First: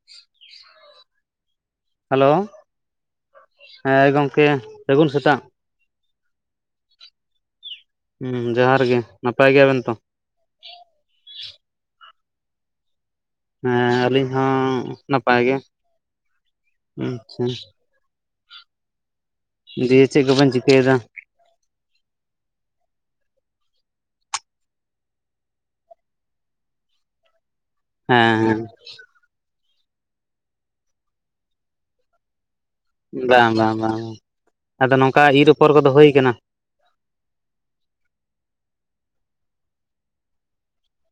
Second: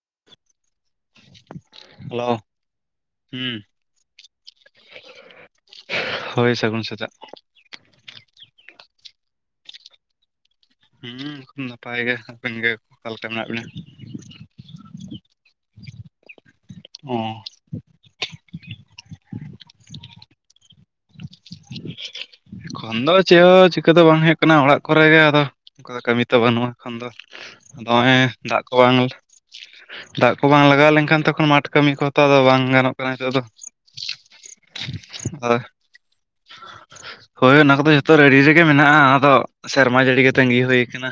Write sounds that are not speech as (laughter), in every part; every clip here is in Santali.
(inaudible) ᱦᱮᱞᱳ, ᱦᱩᱸ ᱦᱮᱸ ᱜᱚᱢᱠᱮ ᱥᱟᱹᱜᱩᱱ ᱥᱮᱛᱟᱜ᱾ ᱦᱳᱭ, ᱥᱟᱹᱜᱩᱱ ᱥᱮᱛᱟᱜ᱾ ᱦᱩᱸ ᱡᱚᱦᱟᱨ ᱜᱮ, ᱱᱟᱯᱟᱭ ᱜᱮᱭᱟᱵᱮᱱ ᱛᱚ? ᱦᱩᱸ ᱮᱠᱷᱚᱱ ᱱᱟᱯᱟᱭ ᱜᱮ᱾ ᱟᱵᱤᱱ ᱜᱮ ᱚᱠᱟ ᱞᱮᱠᱟ ᱢᱮᱱᱟᱜ ᱵᱤ? ᱦᱮᱸ ᱟᱹᱞᱤᱧ ᱦᱚᱸ ᱱᱟᱯᱟᱭ ᱜᱮ, ᱚ ᱟᱪᱪᱷᱟ ᱫᱤᱭᱮ ᱪᱮᱫ ᱠᱚᱵᱮᱱ ᱪᱤᱠᱟᱹᱭ ᱫᱟ? (inaudible) ᱮᱠᱷᱚᱱ ᱫᱚ ᱪᱮᱫ ᱦᱚᱸ ᱪᱤᱠᱟᱹ ᱫᱚ ᱵᱟᱝ ᱦᱩᱭᱩᱜ ᱠᱟᱱᱟ ᱚᱲᱟᱜ ᱠᱚᱨᱮ ᱜᱮ ᱟᱫᱚ ᱚᱱᱠᱟᱫᱚ ᱠᱟᱹᱢᱤ ᱛᱚ ᱵᱟᱹᱱᱩᱜᱼᱟ᱾ ᱮᱠᱷᱮᱱ ᱫᱚ ᱫᱚᱢᱮ ᱦᱮᱸ ᱦᱮᱸ ᱫᱟᱜ ᱠᱚ ᱵᱟᱝ ᱫᱟᱜ ᱠᱚ ᱵᱟᱝ ᱞᱟᱜᱟᱣ ᱞᱮᱱᱠᱷᱟᱱ ᱛᱚᱠᱷᱚᱱ ᱢᱟᱴᱷ ᱠᱟᱹᱢᱤ ᱠᱚᱦᱚᱸ ᱛᱚ ᱟᱫᱚ ᱵᱟᱝ ᱜᱟᱱᱚᱜ ᱠᱟᱱᱟ ᱱᱤᱛᱚᱜ ᱫᱚ ᱵᱟᱝ ᱵᱟᱝ ᱵᱟᱝ, ᱟᱫᱚ ᱱᱚᱝᱠᱟ ᱤᱨ ᱟᱫᱚ ᱚᱯᱚᱨ ᱠᱚᱫᱚ ᱦᱩᱭᱟᱠᱟᱱᱟ? (inaudible) ᱦᱳᱭ ᱚᱱᱟ ᱠᱚᱫᱚ ᱡᱷᱚᱛᱚ ᱟᱮᱰᱤ ᱨᱮᱜᱮ ᱢᱮᱱᱟᱜᱼᱟ, ᱟᱫᱚ ᱥᱮᱨᱢᱟ ᱡᱟᱹᱲᱤᱜᱮ ᱛᱟᱹᱜᱤ ᱦᱩᱭ ᱟᱠᱟᱱᱟ᱾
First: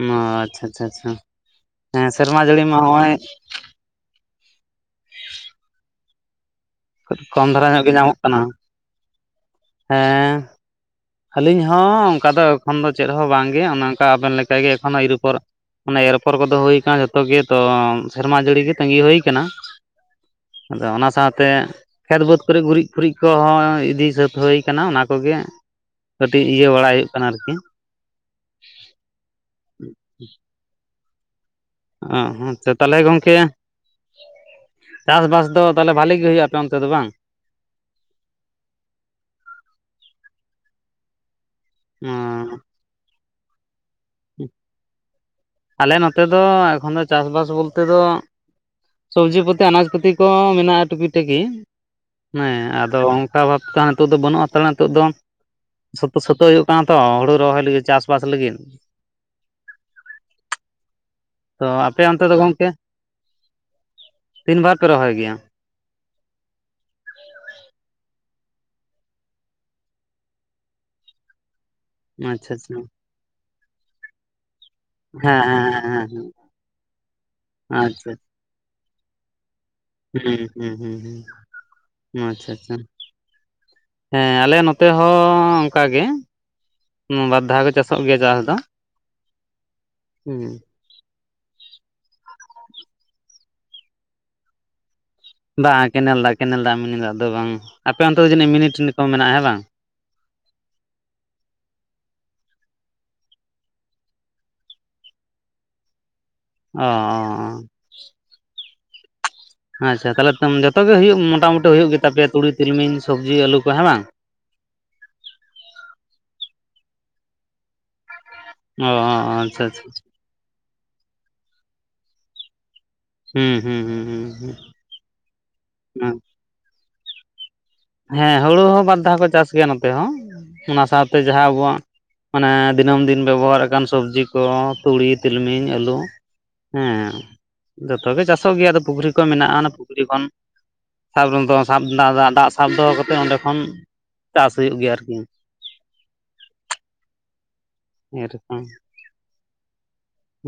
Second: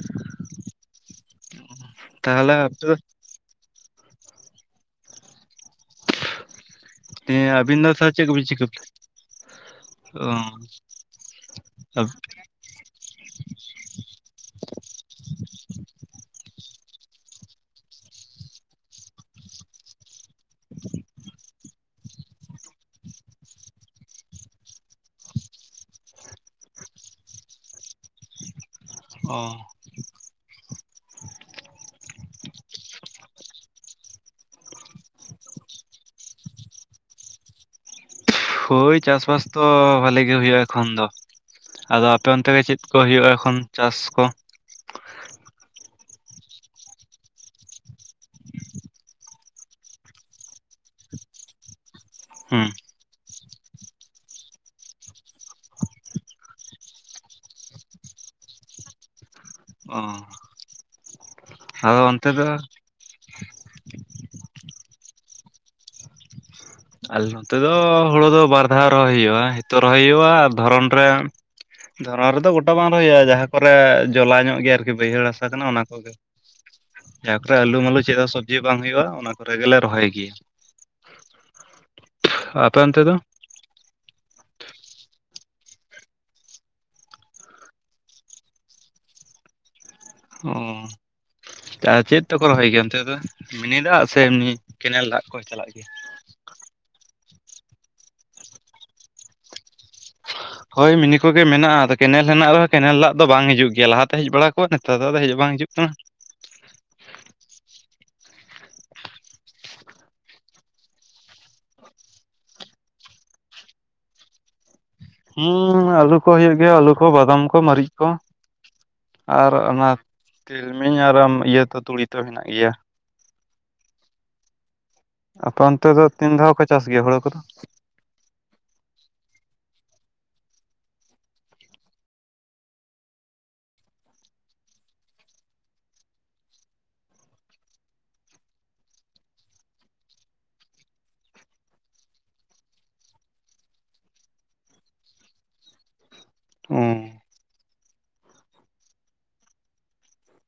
ᱚ ᱟᱪᱪᱷᱟ ᱟᱪᱪᱷᱟ ᱟᱪᱪᱷᱟ ᱦᱮᱸ ᱥᱮᱨᱢᱟ ᱛᱟᱦᱚᱞᱮ ᱡᱟᱹᱲᱤ ᱟᱯᱮ ᱢᱟ ᱫᱚ ᱱᱚᱜᱼᱚᱭ ᱛᱮᱸ ᱠᱚᱢ ᱫᱷᱟᱨᱟ ᱟᱹᱵᱤᱱ ᱧᱚᱜ ᱫᱚ ᱜᱮ ᱛᱟᱦᱚᱞᱮ ᱧᱟᱢᱚᱜ ᱪᱮᱫ ᱠᱟᱱᱟ ᱠᱚᱵᱤᱱ ᱪᱤᱠᱟᱹ (inaudible) ᱚ ᱦᱮᱸ ᱟᱹᱞᱤᱧ ᱦᱚᱸ ᱚᱱᱠᱟ ᱫᱚ ᱮᱠᱷᱚᱱ ᱫᱚ ᱪᱮᱫ ᱦᱚᱸ ᱵᱟᱝᱜᱮ ᱚᱱᱮ ᱚᱱᱠᱟ ᱟᱵᱮᱱ ᱞᱮᱠᱟᱜᱮ ᱮᱠᱷᱚᱱ ᱤᱨ ᱩᱯᱚᱨ ᱚᱱᱮ ᱮᱨ ᱚᱯᱚᱨ ᱠᱚᱫᱚ ᱦᱩᱭ ᱟᱠᱟᱱᱟ ᱡᱷᱚᱛᱚ ᱜᱮ ᱛᱚ ᱥᱮᱨᱢᱟ ᱡᱟᱹᱲᱤ ᱜᱮ ᱛᱟᱹᱜᱤ ᱦᱩᱭ ᱟᱠᱟᱱᱟ᱾ ᱟᱫᱚ ᱚᱱᱟ ᱥᱟᱶᱛᱮ ᱠᱷᱮᱛ ᱵᱟᱹᱫᱽ ᱠᱚᱨᱮ ᱜᱩᱨᱤᱡ ᱯᱷᱩᱨᱤᱡ ᱠᱚ ᱦᱚᱸ ᱤᱫᱤ ᱥᱟᱹᱛ ᱦᱩᱭ ᱠᱟᱱᱟ ᱚᱱᱟ ᱠᱚᱜᱮ ᱠᱟᱹᱴᱤᱡ ᱤᱭᱟᱹ ᱵᱟᱲᱟᱭ ᱦᱩᱭᱩᱜ ᱠᱟᱱᱟ ᱟᱨ ᱠᱤ᱾ ᱚ ᱚ ᱦᱚᱸ ᱛᱚ ᱛᱟᱦᱞᱮ ᱜᱚᱝᱠᱮ ᱪᱟᱥ ᱵᱟᱥ ᱫᱚ ᱛᱟᱦᱚᱞᱮ ᱵᱷᱟᱞᱤ ᱜᱮ ᱦᱩᱭᱩᱜᱼᱟ ᱟᱯᱮ ᱚᱱᱛᱮ ᱫᱚ ᱵᱟᱝ᱾ ᱦᱳᱭ ᱪᱟᱥ ᱵᱟᱥ ᱛᱚ ᱵᱷᱟᱞᱮ ᱜᱮ ᱦᱩᱭᱩᱜᱼᱟ ᱮᱠᱷᱚᱱ ᱫᱚ ᱟᱫᱚ ᱟᱯᱮ ᱚᱱᱛᱮ ᱜᱮ ᱪᱮᱫ ᱠᱚ ᱦᱳᱭᱳᱜᱼᱟ ᱮᱠᱷᱚᱱ ᱪᱟᱥ ᱠᱚ ᱟᱞᱮ ᱱᱚᱛᱮ ᱫᱚ ᱮᱠᱷᱚᱱ ᱫᱚ ᱪᱟᱥ ᱵᱟᱥ ᱵᱳᱞᱛᱮ ᱫᱚ ᱥᱚᱵᱽᱡᱤ ᱯᱟᱹᱛᱤ ᱟᱱᱟᱡᱽ ᱯᱟᱹᱛᱤ ᱠᱚ ᱢᱮᱱᱟᱜᱼᱟ ᱴᱩᱠᱤ ᱴᱟᱠᱤ ᱦᱮᱸ ᱦᱩᱸ ᱟᱫᱚ ᱠᱟ ᱵᱷᱟᱵ ᱛᱚ ᱦᱟᱸᱜ ᱱᱤᱛᱚᱜ ᱫᱚ ᱵᱟᱹᱱᱩᱜ ᱦᱟᱸᱛᱟᱲᱟ ᱱᱤᱛᱚᱜ ᱫᱚ ᱥᱟᱯᱩ ᱥᱟᱹᱛᱳᱜ ᱦᱩᱭᱩᱜ ᱠᱟᱱᱟ ᱛᱚ ᱦᱩᱲᱩ ᱨᱚᱦᱚᱭ ᱞᱟᱹᱜᱤᱫ ᱪᱟᱥ ᱵᱟᱥ ᱞᱟᱹᱜᱤᱫ ᱚ ᱛᱚ ᱟᱯᱮ ᱚᱱᱛᱮ ᱫᱚ ᱜᱚᱝᱠᱮ ᱛᱤᱱ ᱵᱟᱨ ᱯᱮ ᱨᱚᱦᱚᱭ ᱜᱮᱭᱟ ᱟᱞᱮ ᱱᱚᱛᱮ ᱫᱚ ᱦᱳᱲᱳ ᱫᱚ ᱵᱟᱨ ᱫᱷᱟᱣ ᱨᱚᱦᱚᱭ ᱦᱩᱭᱩᱜᱼᱟ ᱦᱤᱛᱚᱜ ᱨᱚᱦᱚᱭ ᱦᱩᱭᱩᱜᱼᱟ ᱟᱨ ᱫᱷᱚᱨᱚᱱ ᱨᱮ᱾ ᱫᱷᱚᱨᱚᱱ ᱟᱪᱪᱷᱟ ᱨᱮᱫᱚ ᱜᱚᱴᱟ ᱟᱪᱪᱷᱟ ᱵᱟᱝ ᱨᱚᱦᱚᱭ ᱦᱩᱭᱩᱜᱼᱟ ᱡᱟᱦᱟᱸ ᱠᱚᱨᱮ ᱡᱚᱞᱟ ᱧᱚᱸᱜ ᱜᱮᱭᱟ ᱟᱨ ᱠᱤ ᱵᱟᱹᱭᱦᱟᱹᱲ ᱦᱮᱸ ᱦᱟᱥᱟ ᱠᱟᱱᱟ ᱦᱮᱸ ᱚᱱᱟ ᱦᱮᱸ ᱠᱚᱜᱮ ᱦᱮᱸ ᱡᱟᱦᱟᱸ ᱠᱚᱨᱮ ᱟᱹᱞᱩ ᱢᱟᱹᱞᱩ ᱟᱪᱪᱷᱟ ᱪᱮᱫ ᱦᱚᱸ ᱥᱚᱵᱽᱡᱤ ᱵᱟᱝ ᱦᱩᱭᱩᱜᱼᱟ ᱚᱱᱟ ᱠᱚᱨᱮ ᱜᱮᱞᱮ ᱨᱚᱦᱚᱭ ᱜᱮᱭᱟ ᱦᱩᱸ ᱦᱩᱸ ᱦᱩᱸ ᱦᱩᱸ ᱟᱪᱪᱷᱟ ᱟᱪᱪᱷᱟ᱾ ᱟᱯᱮ ᱚᱱᱛᱮ ᱫᱚ ᱦᱮᱸ ᱟᱞᱮ ᱱᱚᱛᱮ ᱦᱚᱸ ᱚᱱᱠᱟ ᱜᱮ᱾ ᱵᱟᱨ ᱫᱷᱟ ᱠᱚ ᱪᱟᱥᱚᱜ ᱜᱮᱭᱟ ᱪᱟᱥ ᱫᱚ ᱦᱩᱸ ᱚ ᱪᱮᱫ ᱛᱮᱠᱚ ᱨᱚᱦᱚᱭ ᱜᱮᱭᱟ ᱚᱱᱛᱮ ᱫᱚ ᱢᱤᱱᱤ ᱫᱟᱜ ᱥᱮ ᱮᱢᱱᱤ ᱠᱮᱱᱮᱞ ᱫᱟᱜ᱾ ᱠᱚ ᱪᱟᱞᱟᱜ ᱜᱮᱭᱟ ᱵᱟᱸ ᱠᱮᱱᱮᱞ ᱫᱟᱜ ᱠᱮᱱᱮᱞ ᱫᱟᱜ ᱢᱤᱱᱤ ᱫᱟᱜ ᱫᱚ ᱵᱟᱝ ᱟᱯᱮ ᱚᱱᱛᱮ ᱫᱚ ᱡᱟᱹᱱᱤᱡ ᱢᱤᱱᱤ-ᱴᱤᱱᱤ ᱠᱚ ᱢᱮᱱᱟᱜᱼᱟ ᱦᱮᱸ ᱵᱟᱝ᱾ (inaudible) ᱦᱳᱭ ᱢᱤᱱᱤ ᱠᱚᱜᱮ ᱢᱮᱱᱟᱜ-ᱟ ᱟᱫᱚ ᱠᱮᱱᱮᱞ ᱢᱮᱱᱟᱜ ᱨᱮᱦᱚᱸ ᱠᱮᱱᱮᱞ ᱫᱟᱜ ᱫᱚ ᱵᱟᱝ ᱦᱤᱡᱩᱜ ᱜᱮᱭᱟ ᱞᱟᱦᱟ ᱛᱮ ᱦᱮᱡ ᱵᱟᱲᱟ ᱠᱚᱜᱼᱟ ᱱᱮᱛᱟᱨ ᱫᱚ ᱟᱫᱚ ᱦᱮᱡ ᱦᱚᱸ ᱵᱟᱝ ᱦᱤᱡᱩᱜ ᱠᱟᱱᱟ᱾ ᱚ ᱟᱪᱪᱷᱟ ᱛᱟᱦᱚᱞᱮ ᱡᱚᱛᱚ ᱜᱮ ᱦᱩᱭᱩᱜ ᱢᱚᱴᱟᱢᱩᱴᱤ ᱦᱩᱭᱩᱜ ᱜᱮᱛᱟ ᱯᱮᱭᱟ ᱛᱩᱲᱤ ᱛᱤᱞᱢᱤᱧ ᱥᱚᱵᱽᱡᱤ ᱟᱹᱞᱩ ᱠᱚ ᱦᱮᱸ ᱵᱟᱝ ᱦᱩᱸ ᱟ. ᱞᱩ ᱠᱚ ᱦᱩᱭᱩᱜ ᱜᱮᱭᱟ ᱟᱹᱞᱩ ᱠᱚ ᱵᱟᱫᱟᱢ ᱠᱚ ᱢᱟᱹᱨᱤᱪ ᱠᱚ ᱚ ᱟᱨ ᱟᱪᱪᱷᱟ ᱟᱪᱪᱷᱟ ᱚᱱᱟ ᱛᱤᱞᱢᱤᱧ ᱟᱨ ᱟᱢ ᱤᱭᱟᱹ ᱛᱚ ᱛᱩᱲᱤ ᱛᱚ ᱦᱮᱱᱟᱜ ᱜᱮᱭᱟ᱾ ᱦᱩᱸ ᱦᱩᱸ ᱦᱩᱸ ᱦᱩᱸ ᱦᱩᱸ ᱟᱯᱮ ᱚᱱᱛᱮ ᱫᱚ ᱛᱤᱱ ᱫᱷᱟᱣ ᱠᱚ ᱪᱟᱥ ᱜᱮᱭᱟ ᱦᱳᱲᱳ ᱠᱚ ᱫᱚ ᱦᱮᱸ ᱦᱩᱲᱩ ᱦᱚᱸ ᱵᱟᱨ ᱫᱷᱟᱣ ᱠᱚ ᱪᱟᱥ ᱜᱮᱭᱟ ᱱᱚᱛᱮ ᱦᱚᱸ ᱚᱱᱟ ᱥᱟᱶᱛᱮ ᱡᱟᱦᱟᱸ ᱟᱵᱚᱣᱟᱜ ᱢᱟᱱᱮ ᱫᱤᱱᱟᱹᱢ ᱫᱤᱱ ᱵᱮᱵᱚᱦᱟᱨ ᱟᱠᱟᱱ ᱥᱚᱵᱡᱤ ᱠᱚ ᱛᱩᱲᱤ ᱛᱤᱞᱢᱤᱧ ᱟᱹᱞᱩ, ᱦᱮᱸ ᱡᱚᱛᱚᱜᱮ ᱪᱟᱥᱚᱜ ᱜᱮᱭᱟ ᱟᱫᱚ ᱯᱩᱠᱷᱨᱤ ᱠᱚ ᱢᱮᱱᱟᱜᱼᱟ, ᱚᱱᱟ ᱯᱩᱠᱷᱨᱤ ᱠᱷᱚᱱ ᱥᱟᱵ ᱥᱟᱵ ᱫᱟᱵ ᱫᱟᱜ ᱥᱟᱵ ᱫᱚᱦᱚ ᱠᱟᱛᱮᱫ ᱚᱸᱰᱮ ᱠᱷᱚᱱ ᱪᱟᱥ ᱦᱩᱭᱩᱜ ᱜᱮᱭᱟ ᱟᱨᱠᱤ᱾ ᱦᱩᱸᱻ (inaudible)